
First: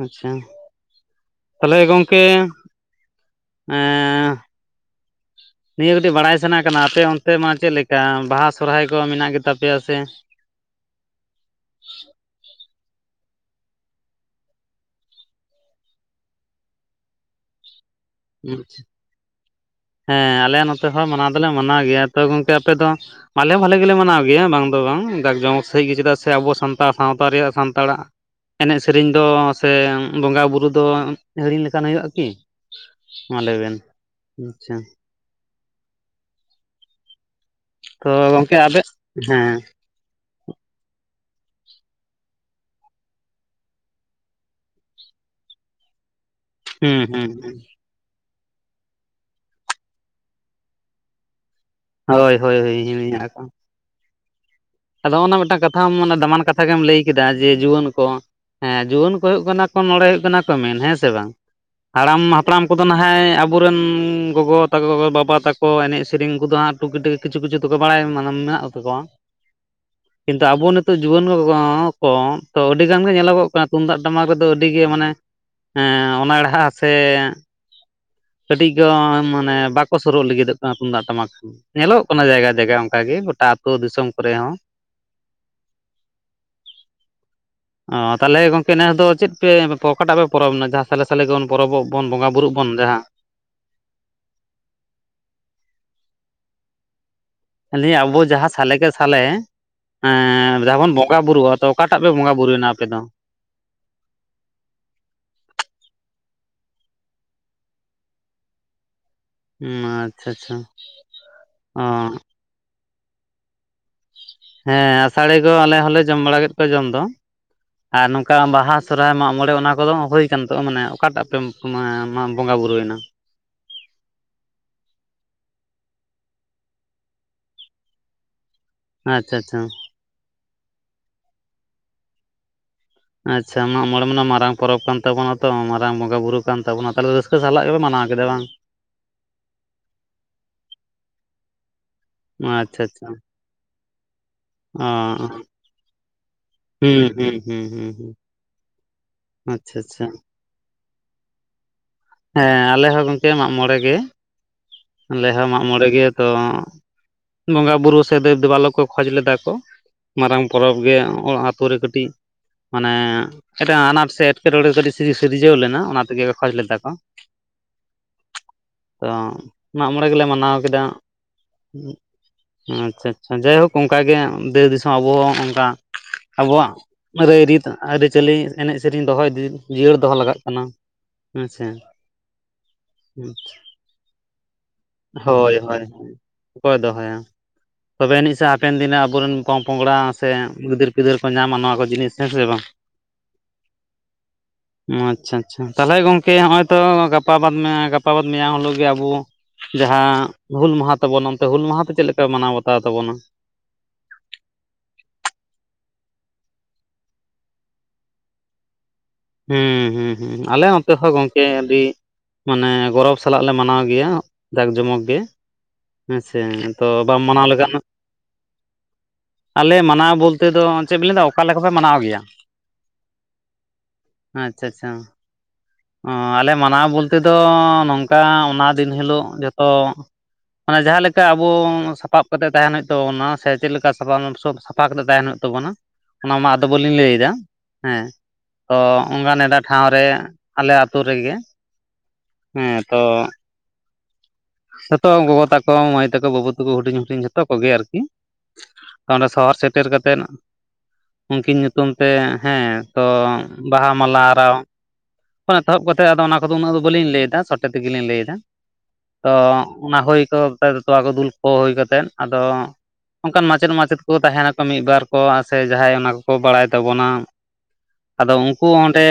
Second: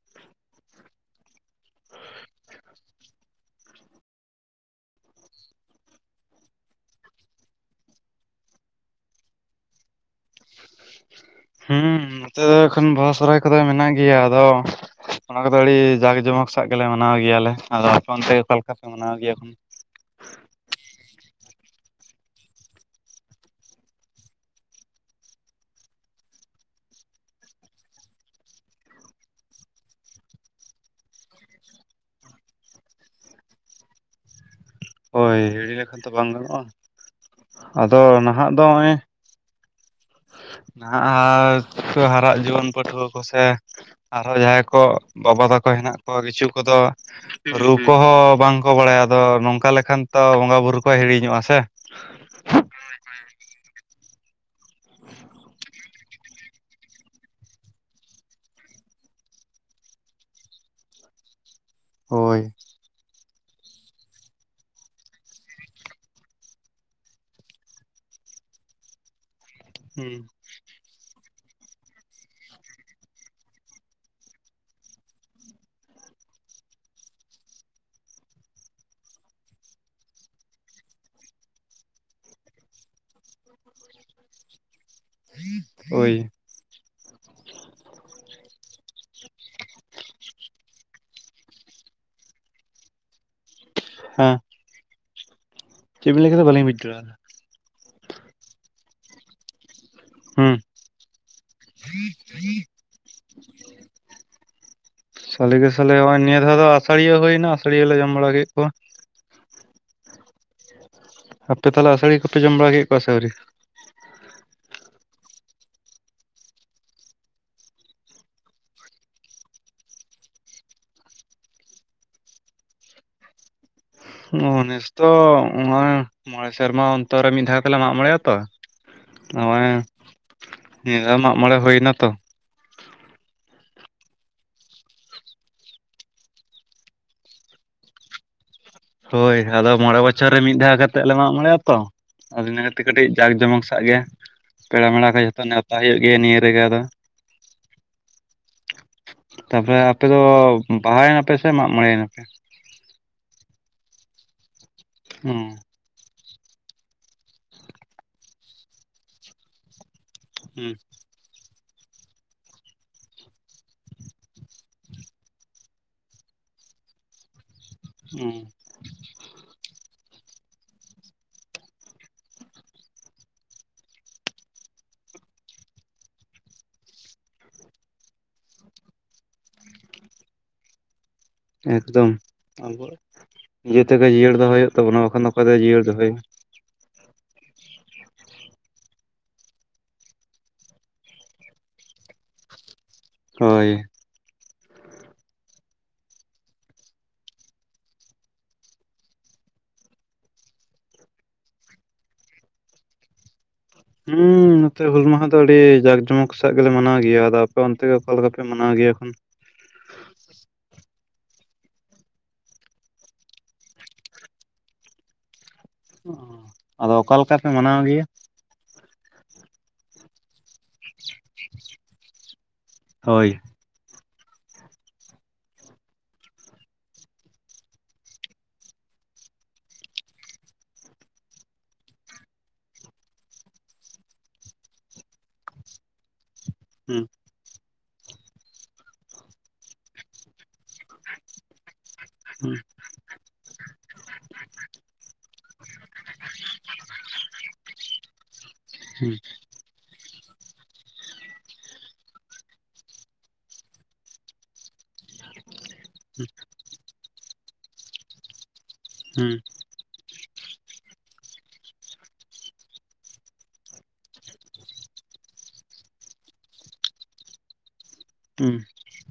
ᱟᱪᱪᱷᱟ, ᱛᱟᱦᱚᱞᱮ ᱜᱚᱝᱠᱮ (unintelligible) ᱱᱤᱭᱟᱹ ᱠᱟᱹᱴᱤᱡ ᱵᱟᱲᱟᱭ ᱥᱟᱱᱟ ᱠᱟᱱᱟ ᱟᱯᱮ ᱚᱱᱛᱮ ᱢᱟ ᱪᱮᱫ ᱞᱮᱠᱟ ᱵᱟᱦᱟ ᱥᱚᱦᱚᱨᱟᱭ ᱠᱚ ᱢᱮᱱᱟᱜ ᱜᱮᱛᱟ ᱯᱮᱭᱟ ᱥᱮ ᱦᱩᱸ ᱱᱚᱛᱮ ᱫᱚ ᱮᱠᱷᱚᱱ ᱵᱟᱦᱟ ᱥᱚᱦᱚᱨᱟᱭ ᱠᱚᱫᱚ ᱢᱮᱱᱟᱜ ᱜᱮᱭᱟ᱾ ᱟᱫᱚ ᱚᱱᱟ ᱠᱚᱫᱚ ᱟᱹᱰᱤ ᱡᱟᱸᱠ ᱡᱚᱢᱚᱠ ᱥᱟᱜ ᱜᱮᱞᱮ ᱢᱟᱱᱟᱣ ᱜᱮᱭᱟᱞᱮ ᱟᱫᱚ ᱟᱯᱮ ᱚᱱᱛᱮ ᱚᱠᱟ ᱞᱮᱠᱟ ᱯᱮ ᱢᱟᱱᱟᱣ ᱜᱮᱭᱟ᱾ ᱦᱮ ᱟᱞᱮ ᱱᱚᱛᱮ ᱦᱚᱸ ᱢᱟᱱᱟᱣ ᱫᱚᱞᱮ ᱢᱟᱱᱟᱣ ᱜᱮᱭᱟ ᱛᱚ ᱜᱚᱝᱠᱮ ᱟᱯᱮ ᱫᱚ ᱟᱞᱮ ᱵᱷᱟᱞᱮ ᱜᱮᱞᱮ ᱢᱟᱱᱟᱣ ᱜᱮᱭᱟ ᱵᱟᱝ ᱫᱚ ᱵᱟᱝ ᱫᱟᱠ ᱡᱚᱢᱚᱠ ᱥᱟᱹᱦᱤᱡ ᱜᱮ ᱪᱮᱫᱟᱜ ᱥᱮ ᱟᱵᱚᱣᱟᱜ ᱥᱟᱱᱛᱟᱲ ᱥᱟᱶᱛᱟ ᱨᱮᱭᱟᱜ ᱥᱟᱱᱛᱟᱲᱟᱜ, ᱮᱱᱮᱡ ᱥᱮᱨᱮᱧ ᱫᱚ ᱥᱮ ᱵᱚᱸᱜᱟ ᱵᱩᱨᱩ ᱫᱚ ᱦᱤᱲᱤᱧ ᱞᱮᱠᱟᱱ ᱦᱩᱭᱩᱜᱼᱟ ᱠᱤ᱾ ᱢᱟ ᱞᱟᱹᱭ ᱵᱮᱱ, ᱟᱸᱪᱪᱷᱟ᱾ ᱦᱳᱭ ᱦᱤᱲᱤ ᱞᱮᱠᱷᱟᱱ ᱛᱚ ᱵᱟᱝ ᱜᱟᱱᱚᱜᱼᱟ, ᱟᱫᱚ ᱛᱚ ᱱᱟᱦᱟᱜ ᱜᱚᱢᱠᱮ ᱫᱚ ᱟᱵᱮ ᱱᱚᱜᱼᱚᱭ ᱦᱮᱸ ᱱᱟᱦᱟᱜ ᱦᱟᱨᱟᱜ ᱡᱩᱣᱟᱹᱱ ᱯᱟᱹᱴᱷᱩᱣᱟᱹ ᱠᱚᱥᱮ ᱟᱨᱦᱚ ᱡᱟᱦᱟᱸᱭ ᱠᱚ ᱵᱟᱵᱟ ᱛᱟᱠᱚ ᱦᱮᱱᱟᱜ ᱠᱚᱣᱟ ᱠᱤᱪᱷᱩ ᱠᱚᱫᱚ ᱦᱩᱸ ᱦᱩᱸ ᱨᱩᱯ, ᱠᱚᱦᱚᱸ ᱵᱟᱝᱠᱚ ᱵᱟᱲᱟᱭᱟ ᱟᱫᱚ ᱱᱚᱝᱠᱟ ᱞᱮᱠᱷᱟᱱ ᱛᱚ ᱵᱚᱸᱜᱟ ᱵᱩᱨᱩ ᱠᱚ ᱦᱤᱲᱤᱧᱚᱜᱼᱟ ᱥᱮ, ᱦᱳᱭ ᱦᱳᱭ ᱦᱳᱭ ᱤᱧᱤᱧ (unintelligible) ᱟᱫᱚ ᱱᱚᱜ-ᱱᱟ ᱢᱤᱫᱴᱟᱝ ᱠᱟᱛᱷᱟᱢ ᱢᱟᱱᱮ ᱫᱟᱢᱟᱱ ᱠᱟᱛᱷᱟ ᱜᱮᱢ ᱞᱟᱹᱭ ᱠᱮᱫᱟ ᱡᱮ ᱡᱩᱣᱟᱹᱱ ᱠᱚ ᱦᱮᱸ ᱡᱩᱣᱟᱹᱱ ᱠᱚ ᱦᱩᱭᱩᱜ ᱠᱟᱱᱟ ᱠᱚ ᱱᱚᱰᱮ ᱦᱩᱭᱩᱜ ᱠᱟᱱᱟ ᱠᱚ ᱢᱮᱱ ᱦᱮᱸ ᱥᱮ ᱵᱟᱝ ᱦᱟᱲᱟᱢ ᱦᱳᱭ ᱦᱟᱯᱲᱟᱢ ᱠᱚᱫᱚ ᱱᱟᱦᱟᱜ ᱡᱟᱦᱟᱸᱭ ᱟᱵᱚᱨᱮᱱ ᱜᱚᱜᱚ ᱛᱟᱠᱚ ᱵᱟᱵᱟ ᱛᱟᱠᱚ ᱮᱱᱮᱡ ᱥᱮᱨᱮᱧ ᱠᱚᱫᱚ ᱦᱟᱸᱜ ᱴᱩᱠᱤᱴᱤᱠ ᱠᱤᱪᱷᱩ ᱠᱤᱪᱷᱩ ᱫᱚᱠᱚ ᱵᱟᱲᱟᱭᱟ ᱢᱟᱱᱮ ᱢᱮᱱᱟᱜ ᱛᱟᱠᱚᱣᱟ ᱦᱩᱸ ᱟᱫᱚ ᱟᱵᱚ ᱱᱤᱛᱚᱜ ᱡᱩᱣᱟᱹᱱ ᱠᱚ ᱠᱚ ᱛᱚ ᱟᱹᱰᱤ ᱜᱟᱱ ᱜᱮ ᱧᱮᱞᱚᱜᱚᱜ ᱠᱟᱱᱟ ᱛᱩᱢᱫᱟᱜ ᱴᱟᱢᱟᱠ ᱨᱮᱫᱚ ᱟᱹᱰᱤᱜᱮ ᱢᱟᱱᱮ ᱦᱮᱸ ᱚᱱᱬᱦᱟ ᱥᱮ (unintelligible) ᱠᱟᱹᱴᱤᱡ ᱜᱚ ᱢᱟᱱᱮ ᱵᱟᱠᱚ ᱥᱩᱨᱩᱜ ᱞᱟᱹᱜᱤᱫᱚᱜ ᱠᱟᱱᱟ ᱛᱩᱢᱟᱜ ᱴᱟᱢᱟᱠ ᱧᱮᱞᱚᱜ ᱠᱟᱱᱟ ᱡᱟᱭᱜᱟ ᱡᱟᱭᱜᱟ ᱚᱱᱠᱟ ᱜᱮ ᱜᱚᱴᱟ ᱟᱹᱛᱩ ᱫᱤᱥᱚᱢ ᱠᱚᱨᱮ ᱦᱚᱸ ᱳᱭ (unintelligible) ᱚ ᱛᱟᱞᱦᱮ ᱜᱚᱝᱠᱮ ᱱᱮᱥ ᱫᱚ ᱪᱮᱫ ᱯᱮ ᱯᱨᱚ ᱚᱠᱟᱴᱟᱜ ᱯᱮ ᱯᱚᱨᱚᱵᱽ ᱮᱱᱟ ᱡᱟᱦᱟᱸ ᱥᱟᱞᱮ ᱥᱟᱞᱮ ᱜᱮᱵᱚᱱ ᱯᱚᱨᱚᱵᱚᱜ ᱵᱚᱱ ᱵᱚᱸᱜᱟ ᱵᱩᱨᱩᱜ ᱵᱚᱱ ᱡᱟᱦᱟᱸ? ᱦᱮᱸ ᱪᱮᱫ ᱵᱤᱱ ᱞᱟᱹᱭ ᱠᱮᱫᱟ ᱵᱟᱞᱤᱧ ᱵᱩᱡ ᱫᱟᱲᱮᱭᱟᱫᱟ, ᱞᱟᱹᱭᱟ ᱟᱵᱚ ᱡᱟᱦᱟᱸ ᱥᱟᱞᱮ ᱠᱮ ᱥᱟᱞᱮ ᱦᱩᱸ ᱮᱸᱻ ᱡᱟᱦᱟᱸ ᱵᱚᱱ ᱵᱚᱜᱟ ᱵᱚᱸᱜᱟ ᱵᱩᱨᱩ ᱟᱫᱚ ᱚᱠᱟᱴᱟᱜ ᱯᱮ ᱵᱚᱸᱜᱟ ᱵᱩᱨᱩᱭᱱᱟ ᱟᱯᱮ ᱫᱚ, ᱥᱟᱞᱮ ᱜᱮᱥᱟᱞᱮ ᱱᱚᱜᱼᱚᱭ ᱱᱤᱭᱟᱹ ᱫᱷᱟᱣ ᱫᱚ ᱟᱥᱟᱲᱤᱭᱟᱹ ᱦᱩᱭᱮᱱᱟ ᱟᱥᱟᱲᱤᱭᱟᱹ ᱞᱮ ᱡᱚᱢ ᱵᱟᱲᱟ ᱠᱮᱫ ᱠᱚᱣᱟ ᱾ ᱮᱸ ᱟᱪᱪᱷᱟ ᱟᱪᱪᱷᱟ ᱾ ᱟᱯᱮ ᱛᱟᱦᱚᱞᱮ ᱟᱥᱟᱹᱲᱤᱭᱟ ᱠᱚᱯᱮ ᱡᱚᱢ ᱵᱟᱲᱟ ᱠᱮᱫ ᱠᱚᱣᱟ ᱥᱮ ᱟᱹᱣᱨᱤ, ᱦᱮᱸ ᱟᱥᱟᱹᱲᱤ ᱫᱚ ᱟᱞᱮ ᱦᱚᱸᱞᱮ ᱡᱚᱢ ᱵᱟᱲᱟ ᱠᱮᱫ ᱠᱚᱣᱟ ᱡᱚᱢ ᱫᱚ, ᱟᱨ ᱱᱚᱝᱠᱟ ᱵᱟᱦᱟ ᱥᱚᱨᱦᱟᱭ ᱢᱟᱜ ᱢᱚᱬᱮ ᱚᱱᱟ ᱠᱚᱫᱚ ᱦᱩᱭ ᱟᱠᱟᱱ ᱛᱚ ᱢᱟᱱᱮ ᱚᱠᱟᱴᱟᱜ ᱯᱮ, ᱢᱟ ᱢᱟᱢ ᱵᱚᱸᱜᱟ ᱵᱩᱨᱩᱭᱮᱱᱟ, ᱱᱮᱥ ᱛᱚ ᱱᱚᱜ-ᱚᱭ ᱢᱚᱬᱮ ᱥᱮᱨᱢᱟ ᱚᱱᱛᱚᱨ ᱨᱮ ᱢᱤᱫ ᱫᱷᱟᱣ ᱛᱮᱞᱮ ᱢᱟᱜ ᱢᱚᱬᱮᱜ-ᱟ ᱛᱚ, ᱟᱪᱪᱷᱟ ᱟᱪᱪᱷᱟ ᱱᱚᱜᱚᱭ ᱱᱤᱭᱟᱹ ᱫᱷᱟᱣ ᱢᱟᱜ ᱢᱚᱬᱮ ᱦᱩᱭ ᱮᱱᱟᱛᱚ ᱟᱪᱪᱷᱟ ᱢᱟᱜ ᱢᱚᱬᱮ ᱢᱟ ᱢᱟᱨᱟᱝ ᱯᱚᱨᱚᱵᱽ ᱠᱟᱱ ᱛᱟᱵᱚᱱᱟ ᱛᱚ ᱢᱟᱨᱟᱝ ᱵᱚᱸᱜᱟ ᱵᱩᱨᱩ ᱠᱟᱱ ᱛᱟᱵᱚᱱᱟ ᱛᱟᱦᱚᱞᱮ ᱨᱟᱹᱥᱠᱟᱹ ᱥᱟᱞᱟᱜ ᱜᱮᱯᱮ ᱢᱟᱱᱟᱣ ᱠᱮᱫᱟ ᱵᱟᱝ ᱦᱳᱭ ᱟᱫᱚ, ᱢᱚᱬᱮ ᱵᱚᱪᱷᱚᱨ ᱨᱮ ᱢᱤᱫ ᱫᱷᱟᱣ ᱠᱟᱛᱮᱫ ᱞᱮ ᱢᱟᱜ ᱢᱚᱬᱮᱭᱟ ᱛᱚ ᱾ ᱟᱫᱚ ᱤᱱᱟᱹ ᱛᱮ ᱟᱪᱪᱷᱟ ᱠᱟᱹᱴᱤᱡ ᱟᱪᱪᱷᱟ ᱡᱟᱸᱠ ᱡᱚᱢᱚᱠ ᱥᱟᱜ ᱜᱮ, ᱯᱮᱲᱟ ᱚ ᱢᱮᱲᱟ ᱠᱚ ᱡᱷᱚᱛᱚ ᱱᱮᱣᱛᱟ ᱦᱩᱭᱩᱜ ᱜᱮᱭᱟ ᱱᱤᱭᱟᱹ ᱨᱮᱜᱮ ᱟᱫᱚ ᱦᱩᱸ ᱦᱩᱸ ᱦᱩᱸ ᱦᱩᱸ ᱦᱩᱸ ᱟᱪᱪᱷᱟ ᱛᱟᱯᱚᱨᱮ ᱟᱯᱮ ᱟᱪᱪᱷᱟ ᱫᱚ ᱵᱟᱦᱟᱭᱮᱱᱟᱯᱮ ᱥᱮ ᱢᱟᱜ ᱢᱚᱬᱮᱭᱮᱱᱟᱯᱮ? ᱦᱮᱸ ᱟᱞᱮ ᱦᱚᱸ ᱜᱚᱝᱠᱮ ᱢᱟᱜ ᱢᱚᱬᱮ ᱜᱮ ᱟᱞᱮ ᱚ ᱦᱚᱸ ᱢᱟᱜ ᱢᱚᱬᱮ ᱜᱮ᱾ ᱛᱚ ᱵᱚᱸᱜᱟ ᱵᱩᱨᱩ ᱥᱮ ᱫᱮᱵ ᱫᱮᱵᱟᱞᱳᱠ ᱠᱚ ᱠᱷᱚᱡ ᱞᱮᱫᱟ ᱠᱚ᱾ ᱢᱟᱨᱟᱝ ᱦᱩᱸ ᱯᱚᱨᱚᱵᱽ ᱜᱮ ᱚᱲ ᱟᱛᱳ ᱨᱮ ᱠᱟᱹᱴᱤᱡ ᱢᱟᱱᱮ ᱮᱴᱟᱜ ᱟᱱᱟᱴ ᱥᱮ᱾ ᱮᱴᱠᱮᱴᱚᱬᱮ ᱠᱟᱹᱴᱤᱡ ᱥᱤᱨᱤ ᱥᱤᱨᱡᱟᱹᱣ ᱞᱮᱱᱟ ᱚᱱᱟ ᱛᱮ ᱜᱮ ᱠᱷᱚᱡ ᱞᱮᱫᱟ ᱠᱚ᱾ ᱚᱸ ᱛᱚ ᱢᱟᱜ ᱢᱚᱬᱮ ᱜᱮ ᱞᱮ ᱢᱟᱱᱟᱣ ᱠᱮᱫᱟ᱾ ᱟᱪᱪᱷᱟ ᱟᱪᱪᱷᱟ ᱡᱟᱭᱦᱳᱠ ᱚᱱ ᱠᱟᱜᱮ ᱫᱮᱥ ᱫᱤᱥᱚᱢ ᱟᱵᱚ ᱦᱚᱸ ᱚᱝᱠᱟ᱾ ᱟᱵᱚᱣᱟᱜ ᱨᱟᱹᱭ-ᱨᱤᱛ ᱟᱹᱨᱤᱪᱟᱹᱞᱤ ᱮᱱᱮᱡ ᱥᱮᱨᱤᱧ ᱫᱚ ᱦᱚ ᱤᱫᱤ ᱡᱤᱭᱟᱹᱲ ᱫᱚ ᱦᱚ ᱞᱟᱜᱟᱜ ᱠᱟᱱᱟ᱾ ᱦᱮᱸᱥᱮ ᱮᱠ ᱫᱚᱢ ᱱᱤᱡᱮ ᱛᱮ ᱜᱮ ᱡᱤᱭᱟᱹᱲ ᱫᱚᱦᱚᱭ ᱦᱩᱭᱩᱜ ᱛᱟᱵᱚᱱᱟ ᱵᱟᱠᱷᱟᱱ ᱫᱚ ᱚᱠᱚᱭ ᱦᱳᱭ ᱫᱚᱭ ᱦᱳᱭ ᱡᱤᱭᱟᱹᱲ ᱫᱚᱦᱚᱭᱟ᱾ ᱚᱠᱚᱭ ᱫᱚᱦᱚᱭᱟ᱾ ᱛᱚᱵᱮ ᱟᱢᱤᱡ ᱥᱮ ᱦᱟᱯᱮᱱ ᱫᱤᱱ ᱨᱮᱱ ᱟᱵᱚ ᱨᱮᱱ ᱯᱚᱼᱯᱚᱝᱲᱟ ᱥᱮ ᱜᱤᱫᱟᱹᱨ-ᱯᱤᱫᱟᱹᱨ ᱠᱚ ᱧᱟᱢ ᱱᱚᱣᱟ ᱠᱚ ᱡᱤᱱᱤᱥ ᱦᱮᱸ ᱥᱮ ᱵᱟᱝ᱾ (inaudible) ᱦᱳᱭ (inaudible) ᱚ ᱟᱪᱪᱷᱟ ᱟᱪᱪᱷᱟ ᱛᱟᱦᱞᱮ ᱜᱚᱝᱠᱮ ᱦᱚᱜ ᱚᱭ ᱛᱚ ᱜᱟᱯᱟ ᱵᱟᱫ ᱢᱮᱭᱟ ᱜᱟᱯᱟ ᱵᱟᱫ ᱢᱮᱭᱟᱝ ᱦᱤᱞᱳᱜ ᱜᱮ ᱟᱵᱩ ᱡᱟᱸᱦᱟᱸ ᱦᱩᱞ ᱡᱟᱦᱟᱸ ᱛᱟᱵᱚᱱ ᱚᱱᱛᱮ ᱦᱩᱞ ᱢᱟᱦᱟᱸ ᱛᱚ ᱪᱮᱫ ᱞᱮᱠᱟ ᱢᱟᱱᱟᱣ ᱵᱟᱛᱟᱣ ᱛᱟᱵᱚᱱᱟ᱾ ᱦᱩᱸ (unintelligible) ᱱᱚᱛᱮ ᱦᱩᱞ ᱢᱟᱦᱟ ᱫᱚ ᱟᱹᱰᱤ ᱡᱟᱠ ᱡᱚᱢᱚᱠ ᱥᱟᱜ ᱜᱮᱞᱮ ᱢᱟᱱᱟᱣ ᱜᱮᱭᱟ ᱟᱫᱚ ᱟᱯᱮ ᱚᱱᱛᱮ ᱫᱚ ᱚᱠᱟ ᱞᱮᱠᱟ ᱯᱮ ᱢᱟᱱᱟᱣ ᱜᱮᱭᱟ ᱮᱠᱷᱚᱱ᱾ ᱦᱩᱸ ᱦᱩᱸ ᱦᱩᱸ ᱟᱞᱮ ᱱᱚᱛᱮ ᱦᱚᱸ ᱜᱚᱝᱠᱮ ᱟᱹᱰᱤ᱾ ᱢᱟᱱᱮ ᱜᱚᱨᱚᱵᱽ ᱥᱟᱞᱟᱜ ᱞᱮ ᱢᱟᱱᱟᱣ ᱜᱮᱭᱟ ᱡᱟᱠ ᱡᱚᱢᱚᱠ ᱜᱮ᱾ ᱦᱮᱸ ᱥᱮ ᱛᱚ ᱟᱫᱚ ᱚᱠᱟ ᱵᱟᱢ ᱞᱮᱠᱟ ᱢᱟᱱᱟᱣ ᱯᱮ ᱞᱮᱠᱷᱟᱱ᱾ ᱜᱮᱭᱟ ᱟᱞᱮ ᱢᱟᱱᱟᱣ ᱵᱚᱞᱛᱮ ᱫᱚ ᱪᱮᱫ ᱵᱤᱱ ᱞᱟᱹᱭᱫᱟ ᱚᱠᱟᱮ ᱞᱮᱠᱟᱯᱮ ᱢᱟᱱᱟᱣ ᱜᱮᱭᱟ ᱦᱳᱭ ᱟᱪᱪᱷᱟ ᱟᱪᱪᱷᱟ ᱚ ᱟᱞᱮ ᱢᱟᱱᱟᱣ ᱵᱚᱞᱛᱮ ᱫᱚ ᱱᱚᱝᱠᱟ ᱚᱱᱟ ᱫᱤᱱ ᱦᱤᱞᱳᱜ ᱡᱚᱛᱚ ᱢᱟᱱᱮ ᱡᱟᱦᱟᱸ ᱞᱮᱠᱟ ᱟᱵᱚ ᱥᱟᱯᱟᱵ ᱠᱟᱛᱮᱜ ᱛᱟᱦᱮᱱ ᱦᱩᱭᱩᱜ ᱛᱟᱵᱚᱱᱟ ᱥᱮ ᱪᱮᱫ ᱞᱮᱠᱟ ᱥᱟ (unintelligible) (unintelligible) ᱠᱟᱛᱮ ᱛᱟᱦᱮᱱ ᱦᱩᱭᱩᱜ ᱛᱟᱵᱚᱱᱟ ᱚᱱᱟ ᱢᱟ ᱟ (unintelligible) ᱦᱩᱸ ᱞᱟᱹᱭ ᱮᱫᱟ ᱦᱮᱸ ᱛᱚ ᱚᱱᱠᱟ ᱱᱮᱰᱮ ᱴᱷᱟᱶ ᱨᱮ ᱟᱞᱮ ᱟᱛᱳ ᱨᱮᱜᱮ ᱦᱩᱸ ᱦᱮᱸ ᱛᱚ ᱥᱮᱛᱚᱜ ᱜ (unintelligible) ᱛᱚ ᱢᱟᱹᱭ ᱛᱟᱠᱚ ᱵᱟᱹᱵᱩ ᱛᱟᱠᱚ ᱦᱩᱰᱤᱧ ᱦᱩᱰᱤᱧ ᱡᱷᱚᱛᱚ ᱠᱚᱜᱮ ᱟᱨᱠᱤ ᱚᱸᱰᱮ ᱥᱚᱦᱚᱨ ᱥᱮᱴᱮᱨ ᱠᱟᱛᱮᱫ ᱩᱱᱠᱤᱱ ᱧᱩᱛᱩᱢ ᱛᱮ ᱦᱮᱸ ᱛᱚ ᱵᱟᱦᱟ ᱢᱟᱞᱟ ᱟᱨᱟᱣ ᱠᱷᱚᱱ ᱮᱛᱚᱦᱚᱵ ᱠᱟᱛᱮ ᱟᱫᱚ ᱚᱱᱟ ᱠᱚᱫᱚ ᱩᱱᱟᱹᱜ ᱫᱚ ᱵᱟᱹᱞᱤᱧ ᱞᱟᱹᱭᱫᱟ ᱥᱚᱴᱮ ᱛᱮᱜᱮᱞᱤᱧ ᱞᱟᱹᱭᱮᱫᱟ ᱦᱩᱸ ᱛᱚ ᱦᱩᱸ ᱚᱱᱟ ᱦᱩᱭ ᱠᱚ ᱠᱟ (unintelligible) ᱛᱚᱣᱟ ᱠᱚ ᱫᱩᱞ ᱠᱚ ᱦᱩᱭ ᱠᱟᱛᱮᱫ ᱟᱫᱚ ᱚᱱᱠᱟᱱ ᱢᱟᱪᱮᱫ ᱢᱟᱪᱮᱫ ᱠᱚ ᱛᱟᱦᱮᱱᱟᱠᱚ ᱢᱤᱫ ᱵᱟᱨ ᱠᱚ ᱥᱮ ᱡᱟᱦᱟᱸᱭ ᱚᱱᱟ ᱠᱚᱠᱚ ᱵᱟᱲᱟᱭ ᱛᱟᱵᱚᱱᱟ ᱟᱫᱚ ᱦᱩᱸ ᱩᱱᱠᱩ ᱛᱮ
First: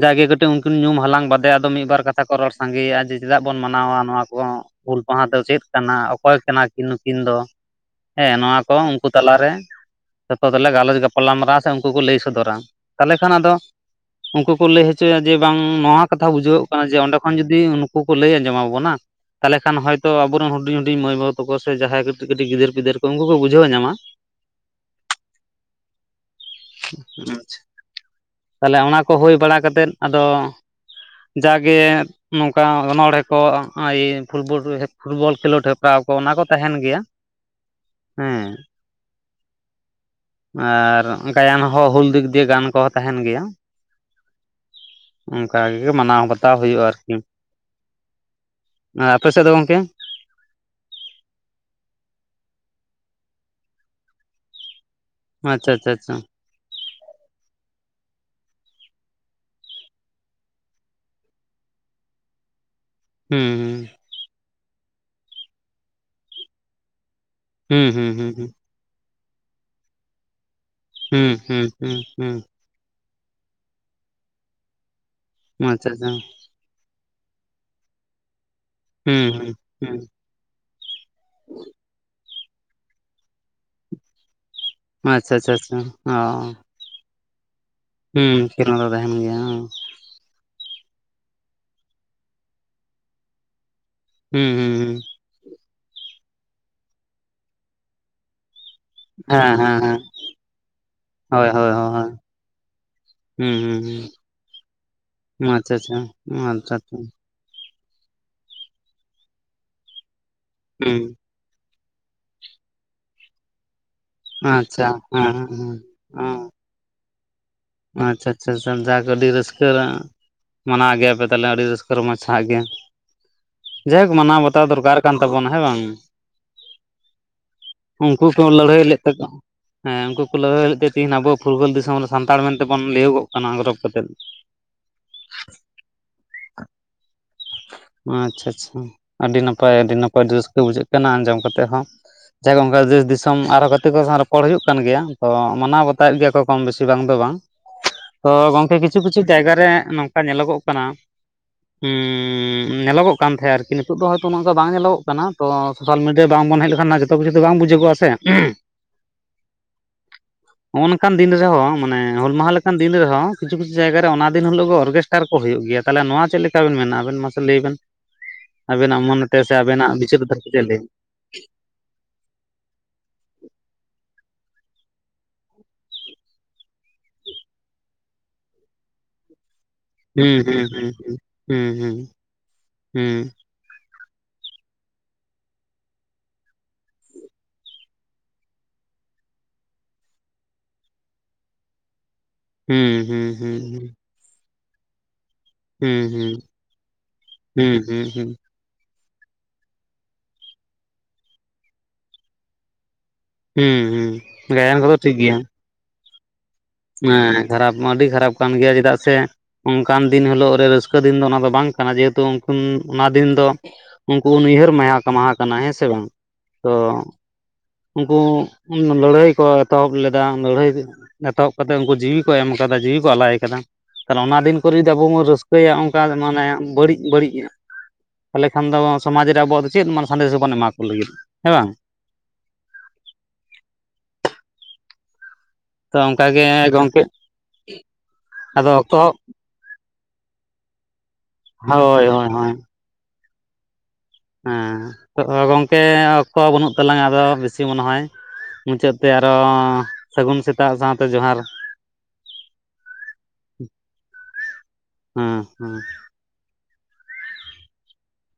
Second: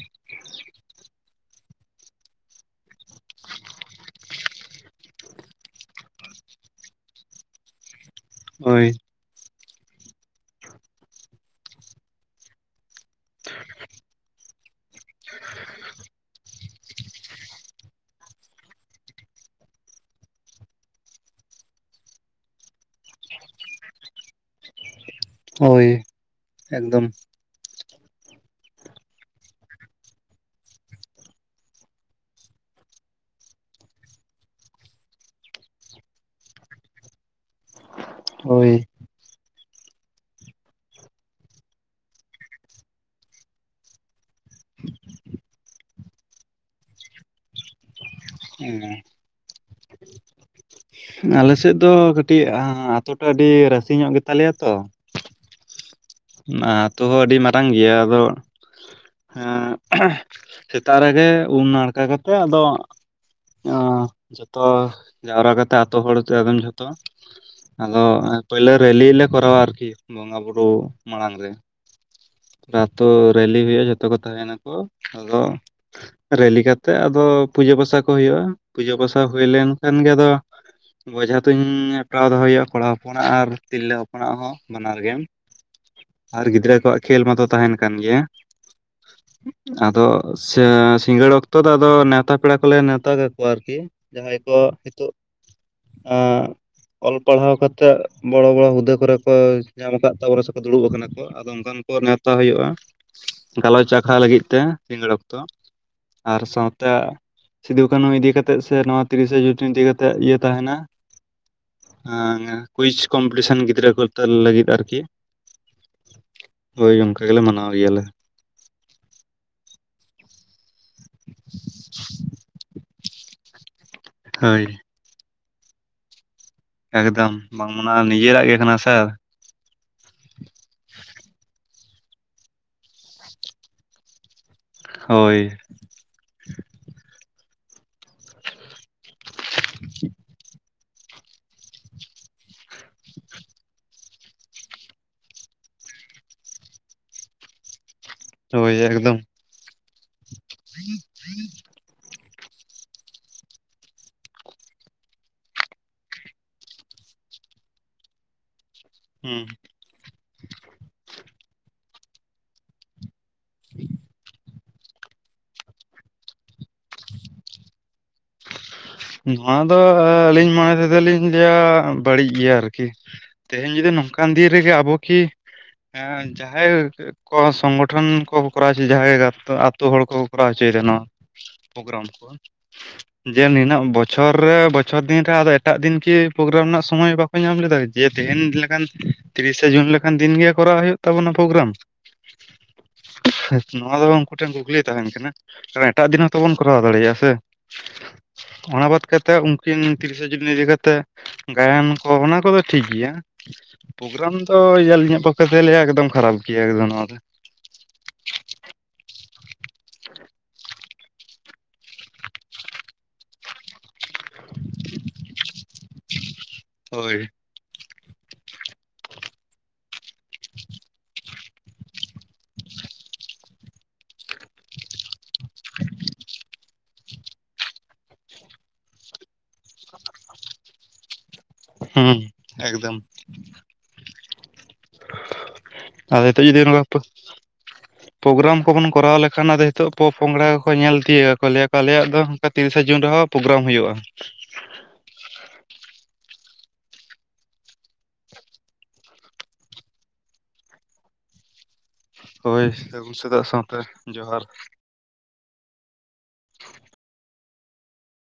ᱡᱟᱜᱮ ᱠᱟᱹᱴᱤᱡ ᱩᱱᱠᱤᱱ ᱧᱩᱢ ᱦᱟᱞᱟᱝ ᱵᱟᱫᱮ ᱟᱫᱚ ᱢᱤᱫ ᱵᱟᱨ ᱠᱟᱛᱷᱟ ᱠᱚ ᱨᱚᱲ ᱥᱟᱸᱜᱮᱼᱟ ᱪᱮᱫᱟᱜ ᱵᱚᱱ ᱢᱟᱱᱟᱣᱟ ᱱᱚᱣᱟ ᱠᱚ ᱦᱩᱞ ᱢᱟᱦᱟ ᱫᱚ ᱪᱮᱫ ᱠᱟᱱᱟ ᱚᱠᱚᱭ ᱠᱟᱱᱟ ᱠᱤᱱ ᱱᱩᱠᱤᱱ ᱫᱚ ᱦᱮᱸ ᱱᱚᱣᱟ ᱠᱚ ᱦᱳᱭ ᱩᱱᱠᱩ ᱛᱟᱞᱟᱨᱮ ᱡᱚᱛᱚ ᱛᱮᱞᱮ ᱜᱟᱞᱚᱪ ᱜᱟᱯᱟᱞᱞᱟ ᱢᱟᱨᱟᱣᱟ ᱥᱮ ᱩᱱᱠᱩ ᱠᱚ ᱞᱟᱹᱭ ᱥᱚᱫᱚᱨᱟ ᱛᱟᱦᱚᱞᱮ ᱠᱷᱟᱱ ᱟᱫᱚ ᱩᱱᱠᱩ ᱠᱚ ᱞᱟᱹᱭ ᱦᱚᱪᱚᱭᱟ ᱡᱮ ᱵᱟᱝ ᱱᱚᱣᱟ ᱦᱚ ᱠᱟᱛᱷᱟ ᱵᱩᱡᱷᱟᱹᱣᱟᱹᱜ ᱠᱟᱱᱟ ᱡᱮ ᱚᱸᱰᱮ ᱠᱷᱚᱱ ᱡᱩᱫᱤ ᱩᱱᱠᱩ ᱠᱚ ᱞᱟᱹᱭ ᱟᱸᱡᱚᱢᱟᱵᱚᱱᱟ ᱛᱟᱦᱚᱞᱮ ᱠᱷᱟᱱ ᱦᱚᱭᱛᱳ ᱟᱵᱚᱨᱮᱱ ᱦᱩᱰᱤᱧ ᱦᱩᱰᱤᱧ ᱢᱟᱹᱭ ᱵᱟᱹᱵᱩ ᱛᱟᱠᱚ ᱥᱮ ᱡᱟᱦᱟᱸᱭ ᱠᱟᱹᱴᱤᱡ ᱠᱟᱹᱴᱤᱡ ᱜᱤᱫᱟᱹᱨ ᱯᱤᱫᱟᱹᱨ ᱠᱚ ᱩᱱᱠᱩ ᱠᱚ ᱵᱩᱡᱷᱟᱹᱣ ᱧᱟᱢᱟ (inaudible) ᱦᱳᱭ ᱮᱠᱫᱚᱢ ᱟᱪᱪᱷᱟ ᱛᱟᱦᱚᱞᱮ ᱚᱱᱟ ᱠᱚ ᱦᱩᱭ ᱵᱟᱲᱟ ᱠᱟᱛᱮᱫ ᱟᱫᱚ ᱡᱟᱜᱮ ᱚᱱᱠᱟ ᱚᱱᱚᱲᱦᱮ ᱠᱚ (unintelligible) ᱯᱷᱩᱴᱵᱚᱞ ᱠᱷᱮᱞᱳᱰ ᱦᱮᱯᱨᱟᱣ ᱠᱚ ᱚᱱᱟ ᱠᱚ ᱛᱟᱦᱮᱱ ᱜᱮᱭᱟ ᱦᱮᱸ ᱦᱳᱭ ᱟᱨ ᱜᱟᱭᱟᱱ ᱦᱚᱸ ᱦᱩᱞ ᱫᱤᱠ ᱫᱤᱭᱮ ᱜᱟᱭᱟᱱ ᱠᱚᱦᱚᱸ ᱛᱟᱦᱮᱱ ᱜᱮᱭᱟ ᱚᱱᱠᱟᱜᱮ ᱢᱟᱱᱟᱣ ᱵᱟᱛᱟᱣ ᱦᱩᱭᱩᱜᱼᱟ ᱟᱨᱠᱤ ᱟᱨ ᱟᱯᱮ ᱥᱮᱫ ᱫᱚ ᱜᱚᱝᱠᱮ ᱟᱞᱮᱥᱮᱫ ᱫᱚ ᱠᱟᱹᱴᱤᱡ ᱟᱛᱩ ᱴᱟᱜ ᱟᱹᱰᱤ ᱨᱟᱥᱮ ᱧᱚᱜ ᱜᱮᱛᱟᱞᱮᱭᱟ ᱛᱚ ᱟᱪᱪᱷᱟ ᱟᱪᱪᱷᱟ ᱟᱪᱪᱷᱟ ᱚᱱᱟᱛᱚ ᱟᱹᱰᱤ ᱢᱟᱨᱟᱝ ᱜᱮᱭᱟ ᱟᱫᱚ ᱦᱮᱸ ᱥᱮᱛᱟᱜ ᱨᱮᱜᱮ ᱩᱢ ᱱᱟᱲᱠᱟ ᱠᱟᱛᱮᱜ ᱟᱫᱚ ᱦᱩᱸ ᱚ ᱡᱚᱛᱚ ᱡᱟᱣᱨᱟ ᱠᱟᱛᱮ ᱟᱛᱳ ᱦᱚᱲ ᱟᱫᱚᱢ ᱡᱚᱛᱚ ᱦᱩᱸ ᱟᱫᱚ ᱦᱩᱸ ᱦᱩᱸ ᱦᱩᱸ ᱯᱳᱭᱞᱳ ᱨᱮᱞᱤ ᱞᱮ ᱠᱚᱨᱟᱣᱟ ᱟᱨᱠᱤ ᱵᱚᱸᱜᱟ ᱵᱩᱨᱩ ᱦᱩᱸ ᱢᱟᱲᱟᱝ ᱨᱮ ᱦᱩᱸ ᱦᱩᱸ ᱦᱩᱸ ᱟᱛᱳ ᱨᱮᱞᱤ ᱦᱩᱭᱩᱜᱼᱟ ᱡᱷᱚᱛᱚ ᱠᱚ ᱛᱟᱦᱮᱱᱟᱠᱚ ᱟᱫᱚ ᱟᱪᱪᱷᱟ ᱟᱪᱪᱷᱟ ᱨᱮᱞᱤ ᱠᱟᱛᱮᱜ ᱟᱫᱚ ᱯᱩᱡᱟᱹ ᱯᱟᱥᱟ ᱠᱚ ᱦᱩᱭᱩᱜᱼᱟ ᱯᱩᱡᱟᱹ ᱯᱟᱥᱟ ᱦᱩᱸ ᱦᱩᱭ ᱦᱩᱸ ᱞᱮᱱᱠᱷᱟᱱ ᱦᱩᱸ ᱜᱮ ᱟᱫᱚ ᱵᱚᱡᱷᱟ ᱛᱮᱧ ᱦᱮᱯᱨᱟᱣ ᱫᱚ ᱦᱩᱭᱩᱜᱼᱟ ᱠᱚᱲᱟ ᱦᱚᱯᱚᱱᱟᱜ ᱟᱨ ᱛᱤᱨᱞᱟᱹ ᱦᱚᱯᱚᱱᱟᱜ ᱦᱚᱸ ᱵᱟᱱᱟᱨ ᱜᱮ ᱟᱪᱪᱷᱟ ᱟᱪᱪᱷᱟ (unintelligible) ᱟᱨ ᱜᱤᱫᱽᱨᱟᱹ ᱠᱚᱣᱟᱜ ᱠᱷᱮᱞ ᱢᱟᱛᱚ ᱛᱟᱦᱮᱱ ᱠᱟᱱ ᱜᱮᱭᱟ ᱦᱩᱸ ᱠᱷᱮᱞ ᱢᱟ ᱫᱚ ᱛᱟᱦᱮᱱ ᱜᱮᱭᱟ ᱦᱚᱸ ᱟᱫᱚ ᱟᱪᱪᱷᱟ ᱥᱤᱸᱜᱟᱹᱲ ᱚᱠᱛᱚ ᱫᱚ ᱟᱫᱚ ᱱᱮᱣᱛᱟ ᱯᱮᱲᱟ ᱠᱚᱞᱮ ᱱᱮᱣᱛᱟ ᱠᱟᱠᱚᱣᱟ ᱟᱨᱠᱤ ᱡᱟᱦᱟᱸᱭ ᱦᱩᱸ ᱠᱚ ᱦᱩᱸ ᱦᱩᱸ ᱦᱤᱛᱚ ᱟᱸ ᱚᱞ ᱯᱟᱲᱦᱟᱣ ᱠᱟᱛᱮᱜ ᱵᱚᱲᱚ ᱵᱚᱲᱚ ᱦᱩᱫᱟᱹ ᱠᱚᱨᱮ ᱠᱚ ᱦᱮᱸ ᱦᱮᱸ ᱧᱟᱢ ᱦᱮᱸ ᱟᱠᱟᱫ ᱛᱟᱵᱚᱱᱟ ᱥᱮ ᱫᱩᱲᱩᱵ ᱟᱠᱟᱱᱟ ᱠᱚ ᱟᱫᱚ ᱦᱳᱭ ᱦᱳᱭ ᱚᱱᱠᱟᱱ ᱠᱚ ᱦᱳᱭ ᱱᱮᱣᱛᱟ ᱦᱩᱭᱩᱜᱼᱟ ᱦᱩᱸ ᱦᱩᱸ ᱜᱟᱞᱚᱪ ᱦᱩᱸ ᱟᱠᱷᱟᱲᱟ ᱞᱟᱹᱜᱤᱫ ᱛᱮ ᱥᱤᱸᱜᱟᱹᱲ ᱚᱠᱛᱚ ᱟᱪᱪᱷᱟ ᱟᱪᱪᱷᱟ ᱟᱨ ᱚᱸ ᱟᱪᱪᱷᱟ ᱥᱟᱶᱛᱮ ᱟᱪᱪᱷᱟ ᱥᱤᱫᱩ ᱠᱟᱹᱱᱩ ᱤᱫᱤ ᱠᱟᱛᱮᱫ ᱥᱮ ᱱᱚᱣᱟ ᱛᱤᱨᱤᱥᱮ ᱡᱩᱱ ᱤᱫᱤ ᱠᱟᱛᱮᱫ ᱤᱭᱟᱹ ᱛᱟᱦᱮᱸᱱᱟ ᱦᱩᱸ ᱟᱸ ᱠᱩᱭᱤᱡ ᱠᱚᱢᱯᱤᱴᱤᱥᱚᱱ ᱜᱤᱫᱽᱨᱟᱹ ᱠᱚ ᱞᱟᱹᱜᱤᱫ ᱟᱪᱪᱷᱟ ᱟᱨᱠᱤ ᱦᱮᱸᱻ ᱦᱮᱸᱻ ᱦᱮᱸᱻ᱾ ᱦᱳᱭ ᱚᱱᱠᱟ ᱜᱮᱞᱮ ᱢᱟᱱᱟᱣᱟ᱾ ᱟᱪᱪᱷᱟ-ᱟᱪᱪᱷᱟ ᱡᱟᱠ ᱟᱹᱰᱤ ᱨᱟᱹᱥᱠᱟᱹ ᱨᱟ ᱢᱟᱱᱟᱣ ᱜᱮᱭᱟᱯᱮ ᱛᱟᱦᱚᱞᱮ ᱟᱹᱰᱤ ᱨᱟᱹᱥᱠᱟᱹ ᱨᱚᱢᱚᱡᱽ ᱥᱟᱟᱜ ᱜᱮ, ᱡᱟᱭᱦᱚᱠ ᱢᱟᱱᱟᱣ ᱵᱟᱛᱟᱣ ᱦᱳᱭ ᱫᱚᱨᱠᱟᱨ ᱠᱟᱱ ᱛᱟᱵᱚᱱᱟ ᱦᱮᱸ ᱵᱟᱝ᱾ ᱮᱠᱫᱚᱢ ᱵᱟᱝᱢᱟᱱᱟᱜᱼᱟ ᱩᱱᱠᱩ ᱱᱤᱡᱮᱨᱟ ᱠᱚ ᱜᱮ ᱠᱟᱱᱟ ᱞᱟᱹᱲᱦᱟᱹᱭ ᱥᱮ᱾ ᱞᱮᱫ ᱛᱟᱠᱚ ᱦᱮᱸ ᱩᱱᱠᱩ ᱠᱚ ᱞᱟᱹᱲᱦᱟᱹᱭ ᱞᱮᱫ ᱛᱮ ᱛᱮᱦᱮᱧ ᱟᱵᱚ ᱯᱷᱩᱨᱜᱚᱞ ᱫᱤᱥᱚᱢ ᱨᱮ ᱥᱟᱱ ᱥᱟᱱᱛᱟᱲ ᱢᱮᱱᱛᱮ ᱵᱚᱱ ᱞᱟᱹᱭᱟᱹᱜᱚᱜ ᱠᱟᱱᱟ ᱜᱚᱨᱚᱵ ᱠᱟᱛᱮᱫ᱾ ᱦᱳᱭ᱾ ᱟᱪᱪᱷᱟ-ᱟᱪᱪᱷᱟ᱾ ᱟᱹᱰᱤ ᱱᱟᱯᱟᱭ ᱟᱹᱰᱤ ᱱᱟᱯᱟᱭ ᱨᱟᱹᱥᱠᱟᱹ ᱵᱩᱡᱷᱟᱹᱜ ᱠᱟᱱᱟ ᱟᱸᱡᱚᱢ ᱠᱟᱛᱮᱫ ᱦᱚᱸ᱾ ᱦᱮ ᱜᱚᱝᱠᱮ ᱚᱱᱠᱟ ᱫᱮᱥ ᱫᱤᱥᱚᱢ ᱟᱨᱦᱚᱸ ᱜᱟᱛᱮ ᱠᱚ ᱥᱟᱶ ᱨᱚᱯᱚᱲ ᱦᱳᱭᱳᱜ ᱠᱟᱱ ᱜᱮᱭᱟ, ᱛᱚ ᱢᱟᱱᱟᱣ ᱵᱟᱛᱟᱣᱮᱫ ᱜᱮᱭᱟ ᱠᱚ ᱠᱚᱢ ᱵᱮᱥᱤ ᱵᱟᱝ ᱵᱟᱝ ᱫᱚ ᱵᱟᱝ, ᱛᱚ ᱦᱳᱭ ᱜᱚᱢᱠᱮ ᱠᱤᱪᱷᱩ ᱮᱠᱫᱚᱢ ᱠᱤᱪᱷᱩ ᱡᱟᱭᱜᱟ ᱨᱮ ᱱᱚᱝᱠᱟ ᱧᱮᱞᱚᱜᱚᱜ ᱠᱟᱱᱟ ᱦᱩᱸ ᱦᱩᱸ (unintelligible) ᱦᱩ ᱧᱮᱞᱚᱜ ᱠᱟᱱ ᱛᱟᱦᱮᱸᱫ ᱟᱨᱠᱤ, ᱱᱤᱛᱚᱜ ᱫᱚ ᱦᱳᱭᱛᱚ ᱱᱚᱝᱠᱟ ᱵᱟᱝ ᱧᱮᱞᱚᱜ ᱠᱟᱱᱟ, ᱛᱚ ᱥᱚᱥᱟᱞ ᱢᱤᱰᱤᱭᱟ ᱨᱮ ᱵᱟᱝᱵᱚᱱ ᱦᱮᱡ ᱞᱮᱠᱷᱟᱱ ᱡᱚᱛᱚ ᱡᱤᱱᱤᱥ ᱫᱚ ᱵᱟᱝ ᱵᱩᱡᱷᱟᱹᱜᱚᱜᱼᱟ᱾ (unintelligible) ᱦᱩᱸ᱾ ᱦᱚᱜᱼᱚ ᱱᱚᱝᱠᱟᱱ ᱫᱤᱱ ᱨᱮᱦᱚᱸ ᱢᱟᱱᱮ ᱦᱩᱞ ᱢᱟᱦᱟ ᱞᱮᱠᱟᱱ ᱫᱤᱱ ᱨᱮᱦᱚᱸ, ᱠᱤᱪᱷᱩ ᱠᱤᱪᱷᱩ ᱡᱟᱭᱜᱟ ᱨᱮ ᱚᱱᱟ ᱫᱤᱱ ᱦᱤᱞᱚᱜ ᱜᱮ ᱚᱨᱜᱮᱥᱴᱟᱨ ᱠᱚ ᱦᱳᱭᱳᱜ ᱜᱮᱭᱟ, ᱛᱟᱦᱚᱞᱮ ᱱᱚᱣᱟ ᱪᱮᱫᱞᱮᱠᱟᱱ ᱪᱮᱫ ᱞᱮᱠᱟ ᱵᱤᱱ ᱢᱮᱱᱟ ᱟᱵᱮᱱ ᱢᱟᱥᱮ ᱞᱟᱹᱭ ᱵᱮᱱ? ᱟᱵᱮᱱᱟᱜ ᱢᱚᱱᱮᱛᱮ ᱥᱮ ᱱᱚᱣᱟ ᱫᱚ ᱟᱵᱮᱱᱟᱜ ᱵᱤᱪᱟᱹᱨ ᱫᱷᱟᱨᱟ ᱟᱹᱞᱤᱧ ᱛᱮ ᱞᱟᱹᱭ ᱢᱚᱱᱮ ᱵᱮᱱ ᱛᱮᱫᱚ ᱞᱤᱧ ᱞᱟᱹᱭᱟ ᱵᱟᱹᱲᱤᱡ ᱜᱮᱭᱟ ᱟᱨᱠᱤ, ᱛᱮᱦᱮᱧ ᱡᱩᱫᱤ ᱱᱚᱝᱠᱟᱱ ᱫᱤᱱ ᱨᱮᱜᱮ ᱟᱵᱚ ᱠᱤ ᱦᱮᱸ ᱡᱟᱦᱟᱸᱭ ᱠᱚ ᱥᱚᱝᱜᱚᱴᱷᱚᱱ ᱠᱚ ᱠᱚᱨᱟᱣ ᱦᱚᱪᱚ ᱡᱟᱦᱟᱸᱭ ᱜᱟᱶᱛᱟ ᱡᱚᱛᱚ ᱦᱚᱲ ᱦᱩᱸ ᱦᱩᱸ ᱦᱩᱸ ᱦᱩᱸ ᱦᱩᱸ ᱦᱩᱸ ᱦᱩᱸ ᱦᱩᱸ ᱦᱩᱸ ᱦᱩᱸ ᱦᱩᱸ ᱦᱩᱸ ᱠᱚ ᱠᱚᱨᱟᱣ ᱦᱚᱪᱚᱭᱮᱫᱟ ᱱᱚᱣᱟ ᱯᱨᱳᱜᱨᱟᱢ ᱠᱚ ᱡᱮ ᱱᱤᱱᱟᱹᱜ ᱵᱚᱪᱷᱚᱨ ᱨᱮ ᱵᱚᱪᱷᱚᱨ ᱫᱤᱱ ᱨᱮ ᱟᱫᱚ ᱮᱴᱟᱜ ᱫᱤᱱ ᱠᱤ ᱯᱨᱳᱜᱨᱟᱢ ᱨᱮᱱᱟᱜ ᱥᱚᱢᱚᱭ ᱵᱟᱠᱚ ᱧᱟᱢ ᱞᱮᱫᱟ? ᱡᱮ ᱛᱮᱦᱮᱧ ᱞᱮᱠᱟᱱ ᱛᱤᱨᱤᱥᱮ ᱡᱩᱱ ᱞᱮᱠᱟᱱ ᱫᱤᱱᱜᱮ ᱠᱚᱨᱟᱣ ᱦᱳᱭᱳᱜ ᱛᱟᱵᱚᱱᱟ ᱯᱨᱳᱜᱨᱟᱢ? ᱱᱚᱣᱟ ᱫᱚ ᱩᱱᱠᱩᱴᱷᱮᱱ ᱠᱩᱠᱞᱤ ᱛᱟᱦᱮᱱ ᱠᱟᱱᱟ? ᱮᱴᱟᱜ ᱫᱤᱱ ᱦᱚᱸᱛᱚ ᱵᱚᱱ ᱠᱚᱨᱟᱣ ᱫᱟᱲᱮ ᱭᱟᱜᱼᱟ ᱥᱮ? ᱦᱩᱸᱻ ᱦᱩᱸᱻ ᱦᱩᱸᱻ᱾ ᱚᱱᱟ ᱵᱟᱫ ᱠᱟᱛᱮᱜ ᱩᱱᱠᱤᱱ ᱛᱤᱨᱤᱥᱟ ᱡᱩᱱ ᱤᱫᱤ ᱠᱟᱛᱮᱜ ᱜᱟᱭᱟᱱ ᱠᱚ ᱚᱱᱟ ᱠᱚᱫᱚ ᱴᱷᱤᱠ ᱜᱮᱭᱟ᱾ ᱦᱩᱸ ᱦᱩᱸ ᱯᱨᱳᱜᱨᱟᱢ ᱫᱚ ᱜᱟᱭᱟᱱ ᱠᱚᱫᱚ ᱴᱷᱤᱠ ᱟᱞᱤᱧᱟᱜ ᱜᱮᱭᱟ ᱯᱚᱠᱠᱷᱮ ᱛᱮ ᱞᱮᱭᱟ ᱮᱠᱫᱚᱢ ᱠᱷᱟᱨᱟᱯ᱾ ᱜᱮᱭᱟ ᱮᱠᱫᱚᱢ ᱱᱚᱣᱟ ᱫᱚ ᱦᱮᱸ ᱠᱷᱟᱨᱟᱯ ᱢᱟ ᱟᱹᱰᱤ ᱠᱷᱟᱨᱟᱯ ᱠᱟᱱ ᱜᱮᱭᱟ ᱪᱮᱫᱟᱜ ᱥᱮ ᱚᱱᱠᱟᱱ ᱫᱤᱱ ᱦᱤᱞᱳᱜ ᱨᱮ ᱨᱟᱹᱥᱠᱟᱹ ᱫᱤᱱ ᱫᱚ ᱚᱱᱟ ᱫᱚ ᱵᱟᱝ ᱠᱟᱱᱟ ᱡᱮᱦᱮᱛᱩ ᱩᱱ ᱚᱱᱟ ᱫᱤᱱ ᱫᱚ ᱩᱱᱠᱩ ᱩᱱᱭᱦᱟᱹᱨ ᱢᱟᱭᱟ ᱢᱟᱦᱟ ᱠᱟᱱᱟ ᱦᱮᱸ ᱥᱮ ᱵᱟᱝ ᱛᱚ ᱦᱳᱭ ᱩᱱᱠᱩ ᱩᱱ ᱞᱟᱹᱲᱦᱟᱹᱭ ᱠᱚ ᱮᱛᱚᱦᱚᱵ ᱞᱮᱫᱟ ᱞᱟᱹᱲᱦᱟᱹᱭ ᱮᱛᱚᱦᱚᱵ ᱠᱟᱛᱮ ᱩᱱᱠᱩ ᱡᱤᱣᱤ ᱠᱚ ᱮᱢ ᱠᱟᱫᱟ, ᱡᱤᱣᱤ ᱠᱚ ᱟᱞᱟᱭ ᱠᱟᱫᱟ ᱟᱨ ᱚᱱᱟ ᱫᱤᱱ ᱠᱚᱨᱮ ᱡᱩᱫᱤ ᱟᱵᱚ ᱵᱚᱱ ᱨᱟᱹᱥᱠᱟᱹ ᱠᱟᱹᱭᱟ ᱚᱱᱠᱟ ᱢᱟᱱᱮ ᱵᱟᱹᱲᱤᱡ-ᱵᱟᱹᱲᱤᱡ ᱛᱟᱦᱚᱞᱮ ᱠᱷᱟᱱ ᱫᱚ ᱥᱚᱢᱟᱡ ᱨᱮ ᱟᱵᱚᱣᱟᱜ ᱫᱚ ᱪᱮᱫ ᱥᱟᱸᱫᱮᱥᱵᱚᱱ ᱮᱢᱟ ᱠᱚ ᱞᱟᱹᱜᱤᱫ ᱦᱮᱸ ᱵᱟᱝ? ᱦᱩᱸ ᱮᱠᱫᱚᱢ᱾ ᱟᱫᱚ ᱦᱤᱛᱚ ᱡᱚ ᱫᱤᱱ ᱵᱟᱯ (unintelligible) ᱴᱷᱤᱠ (inaudible) ᱯᱨᱳᱜᱨᱟᱢ ᱠᱚᱵᱚᱱ ᱠᱚᱨᱟᱣ ᱞᱮᱠᱷᱟᱱ ᱟᱫᱚ ᱱᱤᱛᱚᱜ ᱯᱚᱼ ᱯᱚᱝᱲᱟ ᱠᱚ ᱧᱮᱞ ᱛᱤᱭᱳᱜᱟ, ᱠᱚ ᱞᱮ. ᱭᱟ ᱠᱚ ᱦᱳᱭ ᱟᱞᱮᱭᱟᱜ ᱫᱚ ᱦᱳᱭ ᱱᱚᱠᱟ ᱦᱳᱭ ᱛᱤᱨᱤᱥ ᱥᱮ ᱡᱩᱱ ᱨᱮᱦᱚᱸ ᱯᱨᱳᱜᱨᱟᱢ ᱦᱳᱭᱳᱜᱼᱟ᱾ ᱦᱮᱸ, ᱛᱚ ᱜᱚᱝᱠᱮ ᱚᱠᱛᱚ ᱵᱟᱹᱱᱩᱜ ᱛᱟᱞᱟᱝᱟ ᱟᱫᱚ ᱵᱮᱥᱤ ᱢᱚᱱᱮ ᱦᱚᱭ ᱢᱩᱪᱟᱹᱫ ᱛᱮ ᱟᱨᱚ ᱥᱟᱹᱜᱩᱱ ᱥᱮᱛᱟᱜ ᱥᱟᱶᱛᱮ ᱡᱚᱦᱟᱨ᱾ ᱦᱳᱭ ᱥᱟᱹᱜᱩᱱ ᱥᱮᱛᱟᱜ ᱥᱟᱶᱛᱮ ᱡᱚᱦᱟᱨ᱾ ᱦᱮᱸᱻ ᱦᱮᱸᱻ᱾ (inaudible)